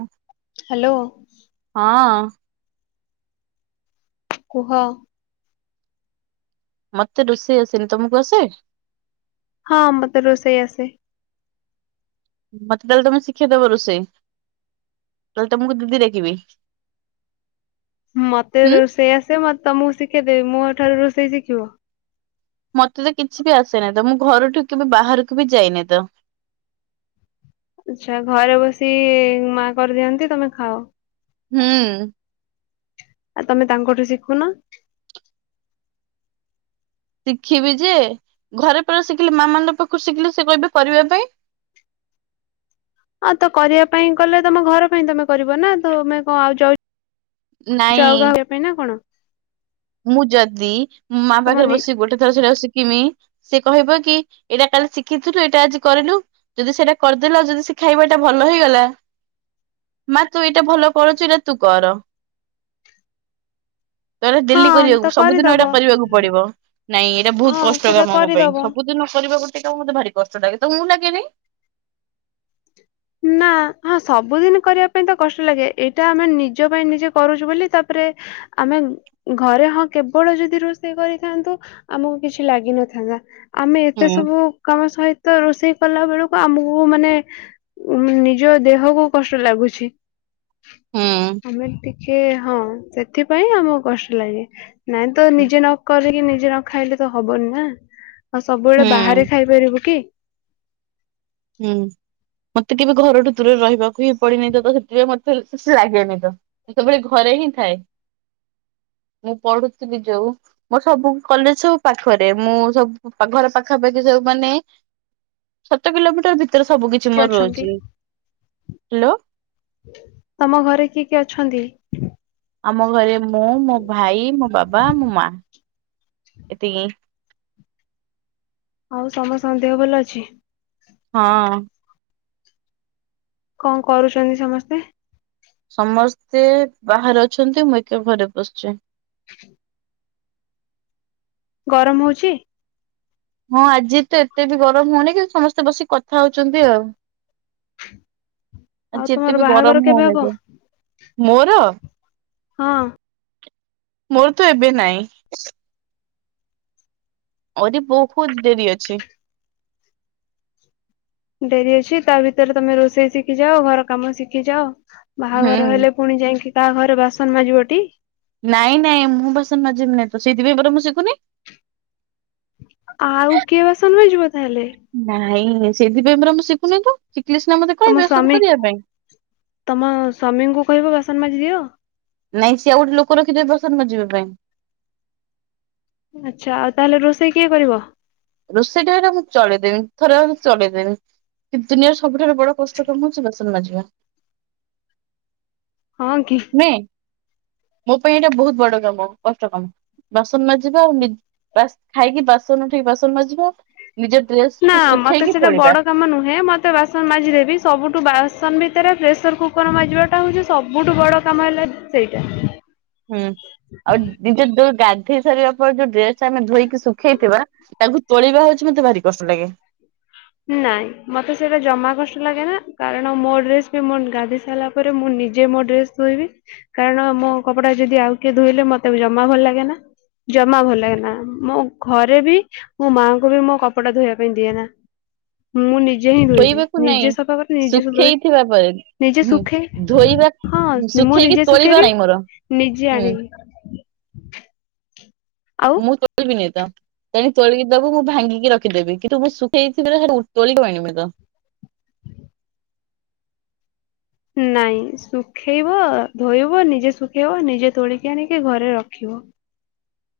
ହ [inaudible] ହାଲୋ। ହଁଅଁ। କୁହ? ମତେ ରୋଷେଇ ଆସେନି। ତମକୁ ଆସେ? ହଁ ମତେ ରୋଷେଇ ଆସେ। ମତେ ତାହେଲେ ତମେ ଶିକ୍ଷେଇ ଦବ ରୋଷେଇ। ନହେଲେ ତମକୁ ଦିଦି ଡାକିବି। ମତେ ହୁଁ। ରୋଷେଇ ଆସେ ମତେ ତମକୁ ଶିଖେଇଦେବି। ମୋ ଠାରୁ ରୋଷେଇ ଶିଖିବ? ମତେ ତ କିଛି ବି ଆସେନାହି ତ ମୁଁ ଘରଠୁ କେବେ ବାହାରକୁ ବି ଯାଇନି ତ। ଆଚ୍ଛା ଘରେ ବସି ମା କରିଦିଅନ୍ତି। ତମେ ଖାଅ? ହୁଁ ଆଉ ତମେ ତାଙ୍କଠୁ ଶିଖୁନ? ଶିଖିବି ଯେ ଘରେ ପରା ଶିଖିଲେ ମା ମାନଙ୍କ ପାଖରୁ ଶିଖିଲେ ସେ କହିବେ କରିବା ପାଇଁ। ହଁ ତ କରିବା ପାଇଁ କଲେ ତମ ଘର ପାଇଁ ତମେ କରିବ ନା ତମେ କଣ ଆଉ ଯାଉ ନାଇଁ ଚାଉବା ହେବେ ନା କଣ? ମୁଁ ଯଦି ମୋ ମା ତମ ପାଖରେ ନି ବସିିକି ଗୋଟେ ଥର ସେଇଟା ସିକିମି ସେ କହିବ କି ଏଇଟା କାଲି ଶିଖିଥିଲୁ ଏଇଟା ଆଜି କରିଲୁ। ଯଦି ସେଇଟା କରିଦେଲ ଯଦି ସେ ଖାଇବାଟା ଭଲ ହେଇଗଲା। ମା ତୁ ଏଇଟା ଭଲ କରୁଚୁରେ ତୁ କର। [inaudible] ତାର ଡେଲି ହଁ ତ କରିବାକୁ ସବୁଦିନ କରିଦବ ଏଇଟା କରିବାକୁ ପଡିବ। ନାଇଁ ଏଇଟା ହଁ ବହୁତ କଷ୍ଟ ସେଟା କାମ ମୋ ପାଇଁ। କରିଦବ। ସବୁଦିନ କରିବା ଗୋଟେ କାମ ମତେ ଭାରି କଷ୍ଟ ଲାଗେ। ତମକୁ ଲାଗେନି? ନା ହଁ ସବୁଦିନି କରିବା ପାଇଁ ତ କଷ୍ଟ ଲାଗେ। ଏଇଟା ଆମେ ନିଜ ପାଇଁ ନିଜେ କରୁଚୁ ବୋଲି ତାପରେ ଆମେ ଘରେ ହଁ କେବଳ ଯଦି ରୋଷେଇ କରିକିଖାଆନ୍ତୁ ଆମକୁ କିଛି ଲାଗିନଥାନ୍ତା। ଆମେ ଏତେ ହୁଁ ସବୁ କାମ ସହିତ ରୋଷେଇ କଲା ବେଳକୁ ଆମକୁ ମାନେ ଉଁ ନିଜ ଦେହକୁ କଷ୍ଟ ଲାଗୁଛି। ହୁଁ। ଆମେ ଟିକିଏ ହଁ ସେଥିପାଇଁ ଆମକୁ କଷ୍ଟ ଲାଗେ। ନାଇଁ ତ ନିଜେ ନ କରିକି ନିଜେ ନ ଖାଇଲେ ତ ହବନି ନା। ଆଉ ସବୁବେଳେ ବାହାରେ ହୁଁ ଖାଇପାରିବୁ କି? ହୁଁ ମତେ କେବେ ଘରଠୁ ଦୂରରେ ରହିବାକୁ ହିଁ ପଡିନାହିଁ ତ ସେଥିପାଇଁ ମତେ ସେ ଲାଗେନି ତ ସେତେବେଳେ ଘରେ ହିଁ ଥାଏ। ମୁଁ ପଢୁଥିଲି ଯୋଉ ମୋ ସବୁ କଲେଜ ସବୁ ପାଖରେ ମୁଁ ସବୁ ଘର ପାଖାପାଖି ସବୁ ମାନେ ସାତ କିଲୋମିଟର ଭିତରେ ସବୁ କିଛି କିଏ ମୋର ଅଛନ୍ତି ରହୁଛି। ହ୍ୟାଲୋ। [unintelligible] ତମ ଘରେ କିଏ କିଏ ଅଛନ୍ତି? ଆମ ଘରେ ମୁଁ, ମୋ ଭାଇ, ମୋ ବାବା, ମୋ ମା, ଏତିକି। ଆଉ ସମସ୍ତଙ୍କ ଦେହ ଭଲ ଅଛି? ହଁ। କଣ କରୁଛନ୍ତି ସମସ୍ତେ? ସମସ୍ତେ ବାହାରେ ଅଛନ୍ତି ମୁଁ ଏକା ଘରେ ବସିଛି। [inaudible] ଗରମ ହଉଛି? ହଁ ଆଜି ତ ଏତେ ବି ଗରମ ହଉନି କିନ୍ତୁ ସମସ୍ତେ ବସିକି କଥା ହଉଛନ୍ତି ଆଉ। [inaudible] ଆଜି ଏତେ ବି ବାହାଘର ଗରମ କେବେ ହଉନି ହବ? ତ, ମୋର ହଁ। ମୋର ତ ଏବେ ନାଇଁ। ଆହୁରି ବହୁତ ଡେରି ଅଛି। ଡେରି ଅଛି ତା ଭିତରେ ତମେ ରୋଷେଇ ଶିଖି ଯାଅ, ଘର କାମ ଶିଖି ଯାଅ, ହୁଁ। ବାହାଘର ହେଲେ ପୁଣି ଯାଇକି କାହା ଘରେ ବାସନ ମାଜିବଟି। ନାଇଁ ନାଇଁ ମୁଁ ବାସନମାଜିବିନି ତ ସେଇଥିପାଇଁ ପରା ମୁଁ ଶିଖୁନି। ଆଉ କିଏ ବାସନ ମାଜିବ ତାହେଲେ? ନାଇଁ ସେଇଥିପାଇଁ ପରା ମୁଁ ଶିଖୁନି ତ ଶିଖିଲେ ସିନା ମତେ ତମ କହିବେ ସବୁ ସ୍ଵାମୀ କରିବା ପାଇଁ। ତମ ସ୍ଵାମୀଙ୍କୁ କହିବ ବାସନ ମାଜି ଦିଅ। ନାଇଁ ସିଏ ଉଲୁ କରନ୍ତି ବାସନ ମାଜିବା ପାଇଁ। ଆଚ୍ଛା, ଆଉ ତାହେଲେ ରୋଷେଇ କିଏ କରିବ? ରୋଷେଇଟା ହେଇଟା ମୁଁ ଚଳେଇଦେମି ଥରେ ଅଧେ ଚଳେଇଦେମି। ଏ ଦୁନିଆର ସବୁଠାରୁ ବଡ଼ କଷ୍ଟ କାମ ହଉଛି ବାସନ ମାଜିବା। ହଁ କି? ନୁହେଁ, ମୋ ପାଇଁ ଏଇଟା ବହୁତ ବଡ କାମ କଷ୍ଟ କାମ। ବାସନ ମାଜିବା ନି ବାସ୍ ଖାଇକି ବାସନ ଉଠିକି ବାସନ ମାଜିବା। ନିଜ ଡ୍ରେସ ନା କୁ ମତେ ଶୁଖେଇକି ସେଟା ତୋଳିବା ବଡ କାମ ନୁହେଁ ମ ବାସନ ମାଜି ଦେବି ସବୁଠୁ ବାସନ ଭିତରେ ପ୍ରେସର କୁକର ମାଜିବାଟା ହଉଛି ସବୁଠୁ ବଡ଼ କାମ ହେଲା ସେଇଟା। ହୁଁ, ଆଉ ନିଜେ ଯୋ ଗାଧେଇ ସାରିବା ପରେ ଯୋଉ ଡ୍ରେସ ଟା ଆମେ ଧୋଇକି ଶୁଖେଇଥିବା, ତାଙ୍କୁ ତୋଳିବା ହଉଚି ମତେ ଭାରି କଷ୍ଟ ଲାଗେ। ନାଇଁ ମତେ ସେଇଟା ଜମା କଷ୍ଟ ଲାଗେ ନା କାରଣ ମୋ ଡ୍ରେସ୍ ବି ମୁଁ ଗାଧେଇ ସାରିଲା ପରେ ପରେ ମୁଁ ନିଜେ ମୋ ଡ୍ରେସ୍ ଧୋଇବି। କାରଣ ମୋ କପଡା ଯଦି ଆଉ କିଏ ଧୋଇଲେ ମତେ ବି ଜମାବି ଭଲ ଲାଗେ ନା। ଜମା ଭଲ ଲାଗେ ନା, ମୋ ଘରେ ବି ମୋ ମାଆଙ୍କୁ ବି ମୋ କପଡା ଧୋଇବା ପାଇଁ ଦିଏ ନା। ମୁଁ ନିଜେ ହିଁ ଧୋଇବାକୁ ଧେଇଦିଏ ନାଇଁ ନିଜେ ସଫା କରି ନିଜେ ସବୁ ବେଳେ ଶୁଖେଇଥିବା ପରେ ନିଜେ ହୁଁ ଶୁଖେ ଧୋଇବା ହଁ ମୁଁ ଶୁଖେଇକି ନିଜେ ତୋଳିବା ନାଇଁ ମୋର ଶୁଖେଇଦେବି ନିଜେ ହୁଁ ଆଣିବି। ଆଉ ମୁଁ [unintelligible] ନେହି ତ। ତେଣିକି ତୋଳି କି ଦବୁ ମୁଁ ଭାଙ୍ଗିକି ରଖିଦେବି, କିନ୍ତୁ ମୁଁ ଶୁଖେଇଥିବି [unintelligible] ତୋଳିକି ଆଣିବୁନି ତ। ନାଇଁ ଶୁଖେଇବ ଧୋଇବ ନିଜେ ଶୁଖେଇବ ନିଜେ ତୋଳିକି ଆଣକି ଘରେ ରଖିବ।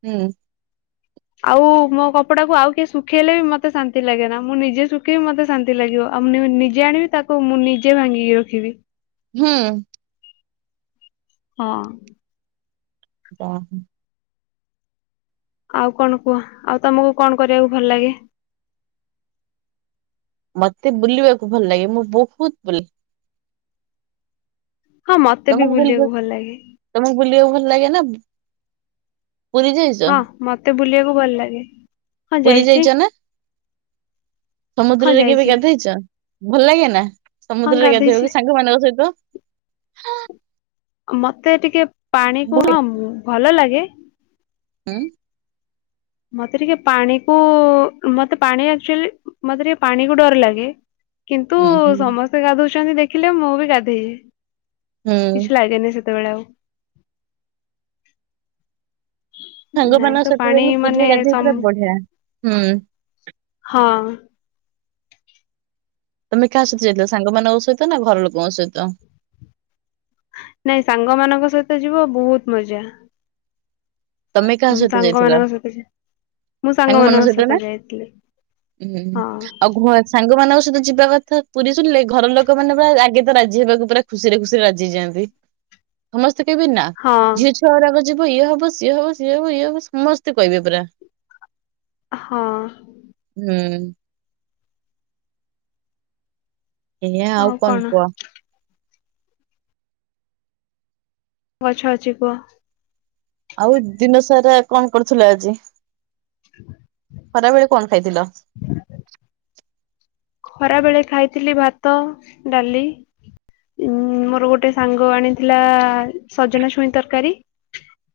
ହୁଁ। ଆଉ ମୋ କପଡା କୁ ଆଉ କିଏ ଶୁଖେଇଲେ ବି ମତେ ଶାନ୍ତି ଲାଗେ ନା ମୁଁ ନିଜେ ଶୁଖେଇବ୍ ମତେ ଶାନ୍ତ ଶାନ୍ତିଲାଗିବ ଆଉ ମୁଁ ନ ନିଜେ ଆଣିବି ତାକୁ ମୁଁ ନିଜେ ଭାଙ୍ଗିକି ରଖିବି। ହୁଁ। ହଁ। ଯା ହ। ଆଉ କଣ କୁହ ଆଉ ତମକୁ କଣ କରିବାକୁ ଭଲ ଲାଗେ? ମତେ ବୁଲିବାକୁ ଭଲ ଲାଗେ ମୁଁ ବହୁତ୍ ବୁଲେ। ହଁ ମତେ ବି ତମକୁ ବୁଲିବା ବୁଲିବାକୁ ଭଲ ଲାଗେ। ତମକୁ ବୁଲିବାକୁ ଭଲ ଲାଗେ ନା? ବ୍-ପୁରୀ ଯାଇଚ? ହଁ ମତେ ବୁଲିବାକୁ ଭଲ ଲାଗେ। ହଁ [unintelligible] ଯାଇଛି ଯାଇଚ ନା? ହଁ ସମୁଦ୍ରରେ କେବେ ଯାଇଛି ଗାଧେଇଚ ଭଲ ଲାଗେ ନା ହଁ ସମୁଦ୍ରରେ ଗାଧେଇଛି ଗାଧେଇବା କୁ ସାଙ୍ଗମାନଙ୍କ ସହିତ? ମତେ ଟିକେ ପାଣି ହୁଁ କୁ-ହଁ ଭଲ ଲାଗେ। ଉଁ? ମତେ ଟିକେ ପାଣିକୁ- ମତେ ପାଣି ଆକ୍ଚୁଲି ମତେ ଟିକେ ପାଣିକୁ ଡର ଲାଗେ। କିନ୍ତୁ ହୁଁ ସମସ୍ତେ ଗାଧୁଛନ୍ତି ଦେଖିଲେ ମୁଁ ବି ଗାଧେଇବି। ହୁଁ କିଛି ଲାଗେନି ସେତେବେଳେ ଆଉ। ନାଇଁ ସାଙ୍ଗମାନଙ୍କ ତ ସହିତ ପାଣି ଯାଇକି ପୁରୀ ମାନେ ରେ ଗାଧେଇବୁ ସମ୍ ପୁରା ବଢିଆ ହୁଁ। ହଁ। ତମେ କାହା ସହିତ ଯାଇଥିଲ ସାଙ୍ଗମାନଙ୍କ ସହିତ ନା ଘର ଲୋକଙ୍କ ସହିତ? ନାଇଁ ସାଙ୍ଗମାନଙ୍କ ସହିତ ଯିବ ବହୁତ୍ ମଜା। ତମେ କାହା ସହିତ ସାଙ୍ଗ ଯାଇଥିଲ? ମାନଙ୍କ ଯିବି। ମୁଁ ସାଙ୍ଗମାନଙ୍କ ସହିତ ଯାଇଥିଲି ହୁଁ ହଁ। ଆଉ ଘ ସାଙ୍ଗମାନଙ୍କ ସହିତ ଯିବା କଥା ପୁରୀ ଶୁଲ୍ ଲେ ଘର ଲୋକ ମାନେ ପୁରା ଆଗେ ତ ରାଜି ହେବାକୁ ପୁରା ଖୁସିରେ ଖୁସିରେ ରାଜି ହେଇ ଯାଆନ୍ତି ସମସ୍ତେ କହିବେ ନା ହଁ ଝିଅ ଛୁଆ ଗୁରା କ ଯିବ ଇଏ ହବ ସିଏ ହବ ସିଏ ହବ ଇଏ ହବ ସମସ୍ତେ କହିବେ ପୁରା। ହଁ। ହୁଁ। ଏଇୟା ଆଉ କନ୍ କୁହ? ଗଛ ଅଛି କୁହ। ଆଉ ଦିନ ସାରା କଣ କରୁଥିଲ ଆଜି ଖରାବେଳେ କଣ ଖାଇଥିଲ? ଖରା ବେଳେ ଖାଇଥିଲି ଭାତ ଡାଲି ଉଁ ମୋର ଗୋଟେ ସାଙ୍ଗ ଆଣିଥିଲା ସଜନା ଛୁଇଁ ତରକାରୀ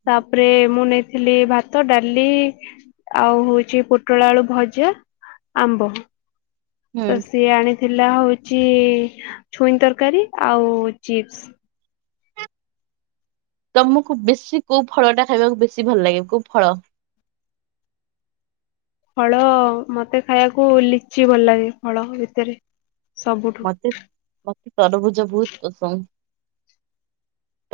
ତାପରେ ମୁଁ ନେଇଥିଲି ଭାତ ଡାଲି ଆଉ ହଉଚି ପୋଟଳ ଆଳୁ ଭଜା ଆମ୍ବ। ହୁଁ ତ ସିଏ ଆଣିଥିଲା ହଉଚି ଛୁଇଁ ତରକାରୀ ଆଉ ଚିପ୍ସ। ତମକୁ ବେଶୀ କୋଉ ଫଳ ଟା ଖାଇବାକୁ ବେଶୀ ଭଲ ଲାଗେ କୋଉ ଫଳ? ଫଳ ମତେ ଖାଇବାକୁ ଲିଚି ଭଲ୍ ଲାଗେ ଫଳ ଭିତରେ। ସବୁଠୁ। ମତେ ମତେ ତରୁଭୁଜ ବହୁତ୍ ପସନ୍ଦ୍।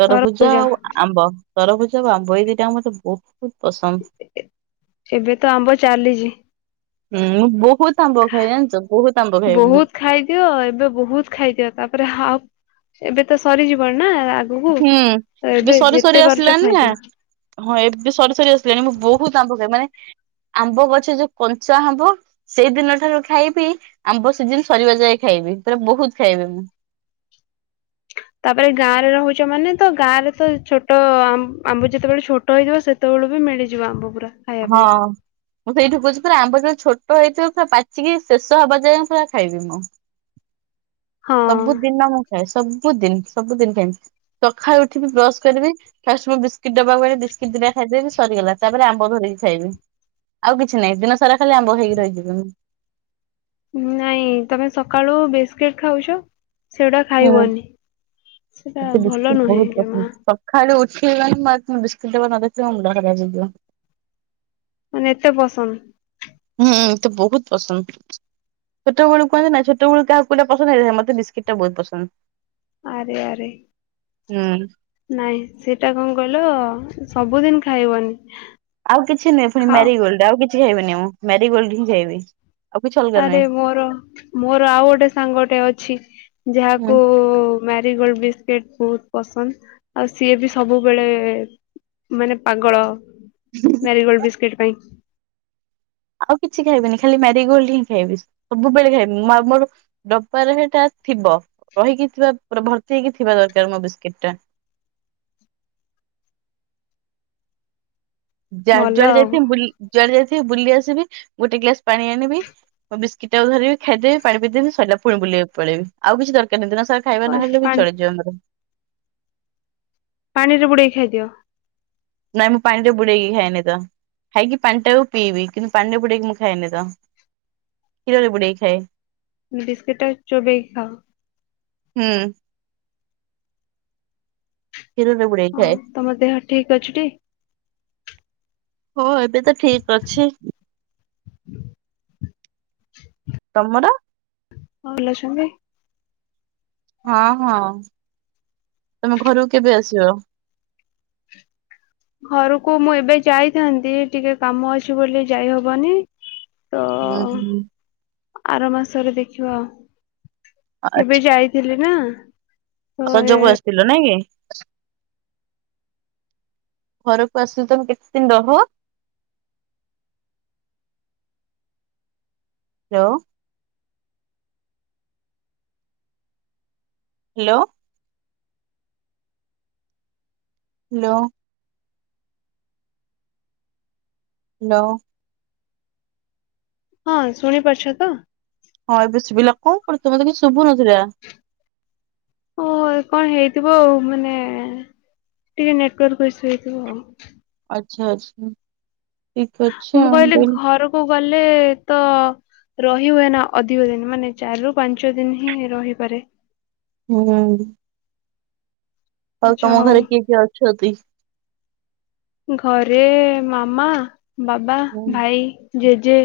ତରଭୁଜ ଆଉ ଆମ୍ବ ତରଭୁଜ ଆଉ ଆମ୍ବ ଏଇ ଦିଟା ମତେ ବହୁତ୍ ପସନ୍ଦ୍। ଏବେ ତ ଆମ୍ବ ଚାଲିଚି। ହୁଁ ମୁଁ ବହୁତ୍ ଆମ୍ବ ଖାଏ ଜାନ୍ଚ ବହୁତ୍ ଆମ୍ବ ଖାଏ ମୁଁ। ଦିଅ ଏବେ ବହୁତ୍ ଖାଇଦିଅ ତାପରେ ହାପ୍ ଏବେ ତ ସରିଯିବନି ନା। ବହୁ ହୁଁ। ତ ଏବେ ସରି ସରି ଯେତେ ପାରୁଛ ଆସିଲାଣି ନା ଖାଇଦିଅ। ହଁ ଏବେ ସରି ସରି ଆସିଲାଣି ମୁଁ ବହୁତ ଆମ୍ଭ କରେ ମାନେ। ଆମ୍ବ ଗଛ ଯୋଉ କଞ୍ଚା ହବ। ସେଇଦିନ ଠାରୁ ଖାଇବି ଆମ୍ବ ସିଜିିନ ସରିବା ଯାଏ ଖାଇବି ପୁରା ବହୁତୁ ଖାଇବି ମୁଁ। ତାପରେ ଗାଁ ରେ ରହୁଛ ମାନେ ତ ଗାଁ ରେ ତ ଛୋଟ ଆମ୍ବୁ ଯେତେବେଳେ ଛୋଟ ହେଇଥିବ ସେ ସେତେବେଳୁ ବି ମିଳିଯିବ ଆମ୍ବ ପୁରା। ଖାଇବା ପାଇଁ। ହଁ। ମୁଁ ସେଇଠି କହୁଛି ପୁରା ଆମ୍ବ ଯେବେ ଛୋଟ ହେଇଥିବ ପୁରା ପାଚିକି ଶେଷ ହବା ଯାଏ ପୁରା ଖାଇବି ମୁଁ। [unintelligible] ହଁ ସବୁଦିନ ମୁଁ ଖାଏ ସବୁଦିନ ସବୁଦିନ ଖାଇମି। ସକାଳୁ ଉଠିବି ବ୍ରସ କରିବି ଫାଷ୍ଟ ମୁଁ ବିସ୍କିଟ୍ ଡ଼ବାକୁ ବିସ୍କିଟ ଦି ଟା ଖାଇଦେବି ସରିଗଲା ତାପରେ ଆମ୍ବ ଧରିକି ଖାଇବି ଆଉ କିଛି ନାହିଁ ଦିନ ସାରା ଖାଲି ଆମ୍ବ ହେଇକି ରହିଯିବି ମୁଁ। ନାଇଁ ତମେ ସକାଳୁ ବିସ୍କିଟ ଖାଉଛ। ସେଇଟା ହୁଁ। ଖାଇବନି ସେଟା ଭଲ ନୁହେଁ ଜମା। ଖାଲି ଉଠିଲି ମାନେ ବିସ୍କୁିଟ୍ ଡାବା ନ ଦେଖିଲେ ମୋ ମୁଣ୍ଡ ଖରାପ ହେଇଯିବ। ମାନେ ଏତେ ପସନ୍ଦ। ହୁଁ ମୋତେ ବହୁତୁ ପସନ୍ଦ। ଛୋଟବଳୁ କୁହାଯାଏ ନାଁ ଛୋଟବଳୁ କାହାକୁ କୋଉଟା ପସନ୍ଦ ହେଲେ ମତେ ବିସ୍କିଟ ଟା ବହୁତୁ ପସନ୍ଦ। ଆରେ ଆରେ। ହୁଁ। ନାଇଁ ସେଟା କଣ କହିଲ ସବୁଦିନ ଖାଇବନି। ଆଉ କିଛି ନୁହେଁ ପୁଣି ଖାଅ ମ୍ୟାରିଗୋଲ୍ଡ ଆଉ କିଛି ଖାଇବିନି ମୁଁ ମ୍ୟାରିଗୋଲ୍ଡ ହିଁ ଖାଇବି। ଆଉ କିଛି ଅଲଗା ଆରେ ନୁହେଁ ମୋର ମୋର ଆଉ ଗୋଟେ ସାଙ୍ଗଟେ ଅଛି ହୁଁ। ଯାହାକୁ ମ୍ୟାରିଗୋଲଡ ବିସ୍କୁଟ ବହୁତୁ ପସନ୍ଦ ଆଉ ସିଏ ବି ସବୁବେଳେ। ମାନେ ପାଗଳ ମ୍ୟାରିଗୋଲଡ ବିସ୍କୁିଟ ପାଇଁ। ଆଉ କିଛି ଖାଇବିନି ଖାଲି ମ୍ୟାରିଗୋଲ୍ଡ ହିଁ ଖାଇବି ସବୁବେଳେ ଖାଇବି ମୋର। ଡ଼ବାରେ ସେଟା ଥିବ ରହିକି ଥିବା ପୁରା ଭର୍ତ୍ତି ହେଇକି ଥିବା ଦରକାର ମୋ ବିସ୍କିଟଟା। ଭଲ ଜୁଆଡ଼େ ଆଉ ଯାଇଥିବି ଜୁଆଡ଼େ ଯାଇଥିବି ବୁଲି ଆସିବି ଗୋଟେ ଗ୍ଲାସ ପାଣି ଆଣିବି। ମୁ ବିସ୍କୁଟାକୁ ଧରିବୀ ଖାଇଦେବି ପାଣି ପିଦେବି ସରିଲା ପୁଣି ବୁଲିବାକୁ ପଳେଇବି ଆଉ କିଛି ଦରକାର ନାହିଁ ଦିନସାରା। ଖାଇବା ନହେଲେ ବି ପାଣି ଚଳିଯିବ ମୋର। ପାଣିରେ ବୁଡେଇ ଖାଇଦିଅ। ନାଇଁ ମୁଁ ପାଣିରେ ବୁଡେଇକି ଖାଏନି ତ। ଖାଇକି ପାଣିଟାକୁ ପିଇବି କିନ୍ତୁ ପାଣିରେ ବୁଡେଇକି ମୁଁ ଖାଏନି ତ। କ୍ଷୀରରେ ବୁଡ଼େଇ ଖାଏ। ବିସ୍କୁଟଟା ଚ଼ୋବେଇକି ଖାଅ। ହୁଁ। କ୍ଷୀରରେ ବୁଡେଇ ହଁ ଖାଏ ତମ ଦେହ ଠିକ ଅଛି ଟି। ହଁ ଏବେ ତ ଠିକ ଅଛି। [inaudible] ତମର। ଆଉ ଭଲ ଅଛନ୍ତି। ହଁ ହଁ ତମେ ଘରକୁ କେବେ ଆସିବ। ଘରକୁ ମୁଁ ଏବେ ଯାଇଥାନ୍ତି ଟିକେ କାମଅଛି ବୋଲି ଯାଇହବନି। ତ ହୁଁ ହୁଁ। ଆର ମାସରେ ଦେଖିବା ଏବେ ଯାଇଥିଲି ନାଁ ରଜ କୁ ଆସିଥିଲ ନାଇଁ କି। ଘରକୁ ଆସିଲେ ତମେ କେତେଦିନ ରହ? ହାଲୋ। ହାଲ୍ଲୋ। ହାଲୋ। ହ୍ୟାଲୋ। ହଁ, ଶୁଣି ପାରୁଛତ ହଁ ଏବେ ଶୁଭିଲା କଣ କରୁଛ ମତେ କିଛି ଶୁଭୁନଥିଲା। ଓ, ହୋ କଣ ହେଇଥିବ ଆଉ ମାନେ ଟିକେ ନେଟୱର୍କ ଇସୁ ହେଇଥିବ ଆଉ। ଆଚ୍ଛା ଆଚ୍ଛା। ଠିକ ଅଛି ମୁଁ ଆଉ କହିଲି ଘରକୁ ଗଲେତ ରହି ହୁଏନା ଅଧିକ ଦିନ ମାନେ ଚାରି ରୁ ପାଞ୍ଚ ଦିନ ହିଁ ରହିପାରେ। ହୁଁ। ଆଉ ଆଚ୍ଛା ହଉ ତମଘରେ କିଏ କିଏ ଅଛନ୍ତି? ଘରେ ମାମା, ବାବା, ଭାଇ, ଜେଜେ।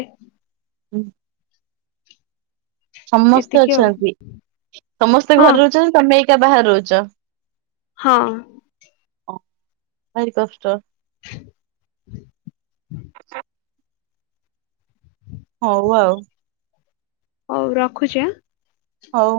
ହୁଁ। ସମସ୍ତେ ଏତିକି ଆଉ ଅଛନ୍ତି ସମସ୍ତେ ହଁ ଘରେ ରହୁଛନ୍ତି ତମେ ଏକା ବାହାରେ ରହୁଛ? ହଁ। ହ, ଭାର କଷ୍ଟ। [unintelligible] ହଉ ଆଉ। ହଉ ରଖୁଛି ଆଁ ହଉ।